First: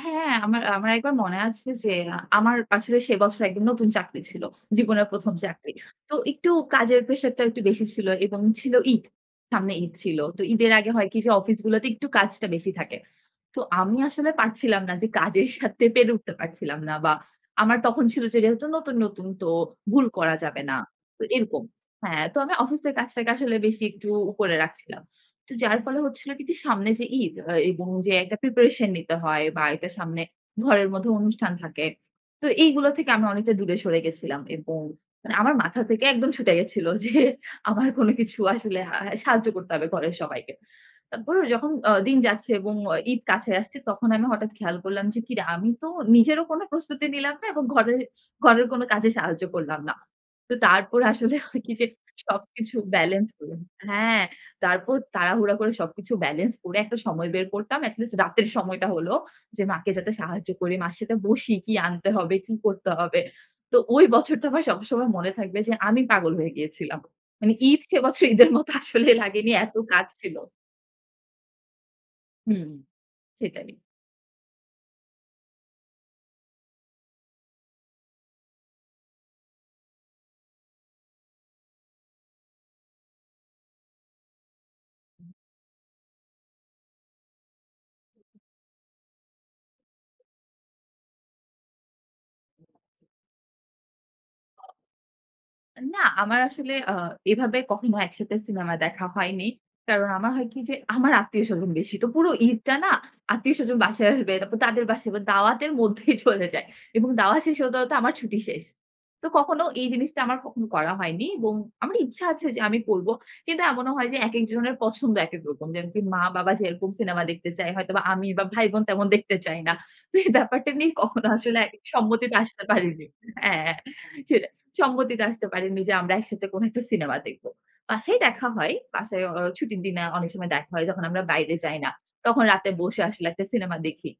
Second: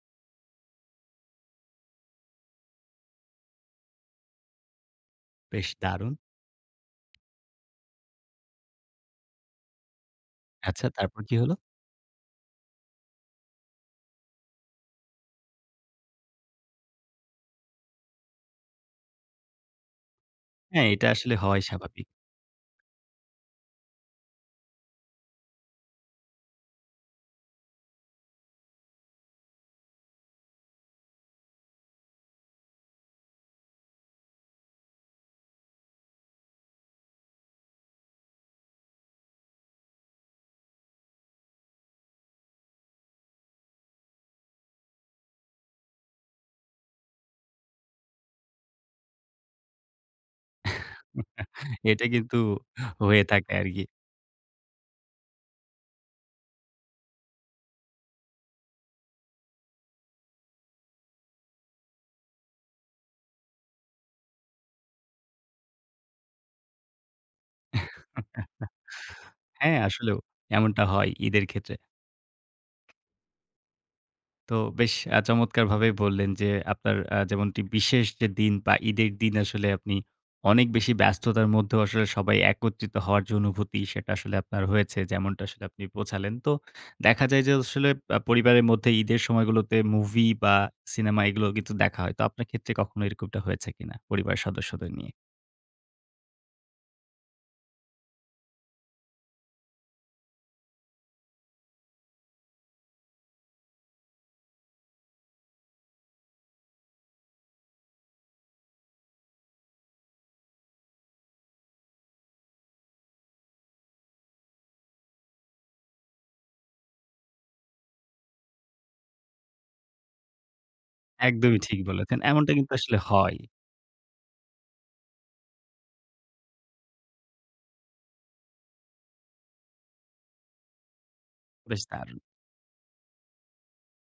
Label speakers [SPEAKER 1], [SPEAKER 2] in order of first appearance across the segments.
[SPEAKER 1] হ্যাঁ, আমার আমার একবার মনে আছে যে, আমার আসলে সে বছর একদম নতুন চাকরি ছিল। জীবনের ১ম
[SPEAKER 2] বেশ
[SPEAKER 1] চাকরি।
[SPEAKER 2] দারুন!
[SPEAKER 1] তো একটু কাজের প্রেশারটাও একটু বেশি ছিল এবং ছিল ঈদ, সামনে ঈদ ছিল। তো ঈদের
[SPEAKER 2] আচ্ছা,
[SPEAKER 1] আগে হয় কি
[SPEAKER 2] তারপর
[SPEAKER 1] যে,
[SPEAKER 2] কি হল?
[SPEAKER 1] অফিস গুলাতে একটু কাজটা বেশি থাকে। তো আমি আসলে পারছিলাম না যে কাজের সাথে পেরে উঠতে পারছিলাম না বা আমার তখন ছিল যে যেহেতু নতুন, নতুন তো, ভুল করা যাবে না।
[SPEAKER 2] হ্যাঁ, এটা
[SPEAKER 1] তো
[SPEAKER 2] আসলে
[SPEAKER 1] এরকম
[SPEAKER 2] হওয়াই স্বাভাবি
[SPEAKER 1] হ্যাঁ, তো আমি অফিসের কাজটাকে আসলে বেশি একটু উপরে রাখছিলাম। তো যার ফলে হচ্ছিল কি যে, সামনে যে ঈদ আ এবং যে একটা প্রিপারেশন নিতে হয় বাড়িতে সামনে ঘরের মধ্যে অনুষ্ঠান থাকে। তো এইগুলো থেকে আমি অনেকটা দূরে সরে গেছিলাম এবং মানে আমার মাথা থেকে একদম ছুটে গেছিল যে আমার কোন কিছু আসলে আ হ্যাঁ সাহায্য করতে হবে ঘরের সবাইকে। তারপর যখন আ দিন যাচ্ছে এবং আ ঈদ কাছে আসছে, তখন আমি হঠাৎ খেয়াল করলাম যে, "কি রে! আমি তো নিজেরও কোনো প্রস্তুতি নিলাম না এবং ঘরের ঘরের কোন কাজে সাহায্য করলাম না।" তো তারপর আসলে হয় কি যে,
[SPEAKER 2] এটা কিন্তু,
[SPEAKER 1] সবকিছু
[SPEAKER 2] হয়ে
[SPEAKER 1] ব্যালেন্স ক
[SPEAKER 2] থাকে আর কি।
[SPEAKER 1] হ্যাঁ! তারপর তাড়াহুড়া করে সবকিছু ব্যালেন্স করে একটা সময় বের করতাম, এটলিস্ট রাতের সময়টা হলো যে, মাকে যাতে সাহায্য করি, মার সাথে বসি, "কি আনতে হবে, কি করতে হবে?" তো ঐ বছরটা আমার সবসময় মনে থাকবে যে, আমি পাগল হয়ে গিয়েছিলাম। মানে ঈদ সে বছর ঈদের মতো আসলে লাগেনি এত
[SPEAKER 2] হ্যাঁ
[SPEAKER 1] কাজ
[SPEAKER 2] আসলেও!
[SPEAKER 1] ছিল।
[SPEAKER 2] এমনটা হয় ঈদের ক্ষেত্রে।
[SPEAKER 1] হুম, সেটাই।
[SPEAKER 2] তো বেশ আ চমৎকারভাবে বললেন যে, আপনার আ যেমনটি বিশেষ যে দিন বা ঈদের দিন আসলে, আপনি অনেক বেশি ব্যস্ততার মধ্যেও আসলে সবাই একত্রিত হওয়ার যে অনুভূতি, সেটা আসলে আপনার হয়েছে। যেমনটা আপনি বোঝালেন। তো দেখা যায় যে, আসলে আ পরিবারের মধ্যে ঈদের সময়গুলোতে, মুভি বা সিনেমা এগুলো কিন্তু দেখা হয়। তো আপনার ক্ষেত্রে কখনো এরকমটা হয়েছে কি না, পরিবারের সদস্যদের নিয়ে?
[SPEAKER 1] অ্যা না, আমার আসলে আ এভাবে কখনো একসাথে সিনেমা দেখা হয়নি। কারণ আমার হয় কি যে, আমার আত্মীয়-স্বজন বেশি। তো পুরো ঈদটা না? আত্মীয়-স্বজন বাসায় আসবে, তারপর তাদের বাসায় ব দাওয়াতের মধ্যেই চলে যায়। এবং দাওয়া শেষ হতে, হতে আমার ছুটি শেষ। তো কখনো এই জিনিসটা, আমার কখনো করা হয়নি এবং আমার ইচ্ছা আছে যে, আমি করব। কিন্তু এমনও হয় যে, একেক জনের পছন্দ, একেক রকম। যেমনকি মা-বাবা যেরকম সিনেমা দেখতে চায়, হয়তোবা আমি বা ভাই-বোন তেমন দেখতে চাই না। তো এই ব্যাপারটা নিয়ে কখনো আসলে
[SPEAKER 2] একদমই ঠিক
[SPEAKER 1] একই
[SPEAKER 2] বলেছেন।
[SPEAKER 1] সম্মতিতে
[SPEAKER 2] এমনটা
[SPEAKER 1] আসতে
[SPEAKER 2] কিন্তু আসলে
[SPEAKER 1] পারিনি
[SPEAKER 2] হয়।
[SPEAKER 1] হ্যাঁ, সেটা সম্মতিতে আসতে পারিনি যে, আমরা একসাথে কোনো একটা সিনেমা দেখব। বাসায় দেখা হয়। বাসায় অ ছুটির দিনে অনেক সময় দেখা হয়। যখন আমরা বাইরে যাই
[SPEAKER 2] বেশ
[SPEAKER 1] না।
[SPEAKER 2] দারুণ!
[SPEAKER 1] তখন রাতে বসে আসলে একটা সিনেমা দেখি।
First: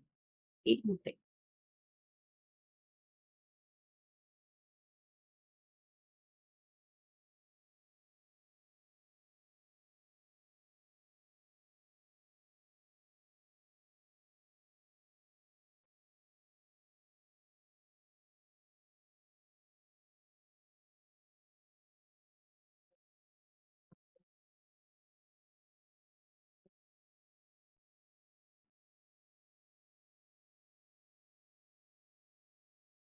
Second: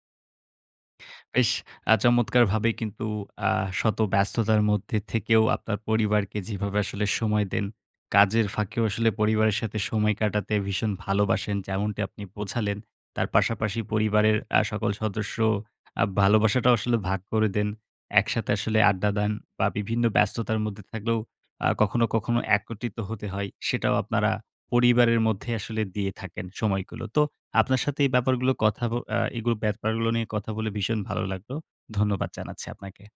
[SPEAKER 1] এই [unintelligible] টাই।
[SPEAKER 2] বেশ আ চমৎকারভাবে কিন্তু, আ শত ব্যস্ততার মধ্যে থেকেও আপনার পরিবারকে যেভাবে আসলে সময় দেন, কাজের ফাঁকেও আসলে পরিবারের সাথে সময় কাটাতে ভীষণ ভালোবাসেন, যেমনটি আপনি বোঝালেন। তার পাশাপাশি পরিবারের আ সকল সদস্য আ ভালোবাসাটাও আসলে ভাগ করে দেন। একসাথে আসলে আড্ডা দেন বা বিভিন্ন ব্যস্ততার মধ্যে থাকলেও আ কখনো, কখনো একত্রিত হতে হয়। সেটাও আপনারা পরিবারের মধ্যে আসলে দিয়ে থাকেন, সময়গুলো। তো আপনার সাথে এই ব্যাপারগুলো কথা ব আ এগুলো ব্যাপারগুলো নিয়ে কথা বলে, ভীষণ ভালো লাগলো। ধন্যবাদ জানাচ্ছি আপনাকে।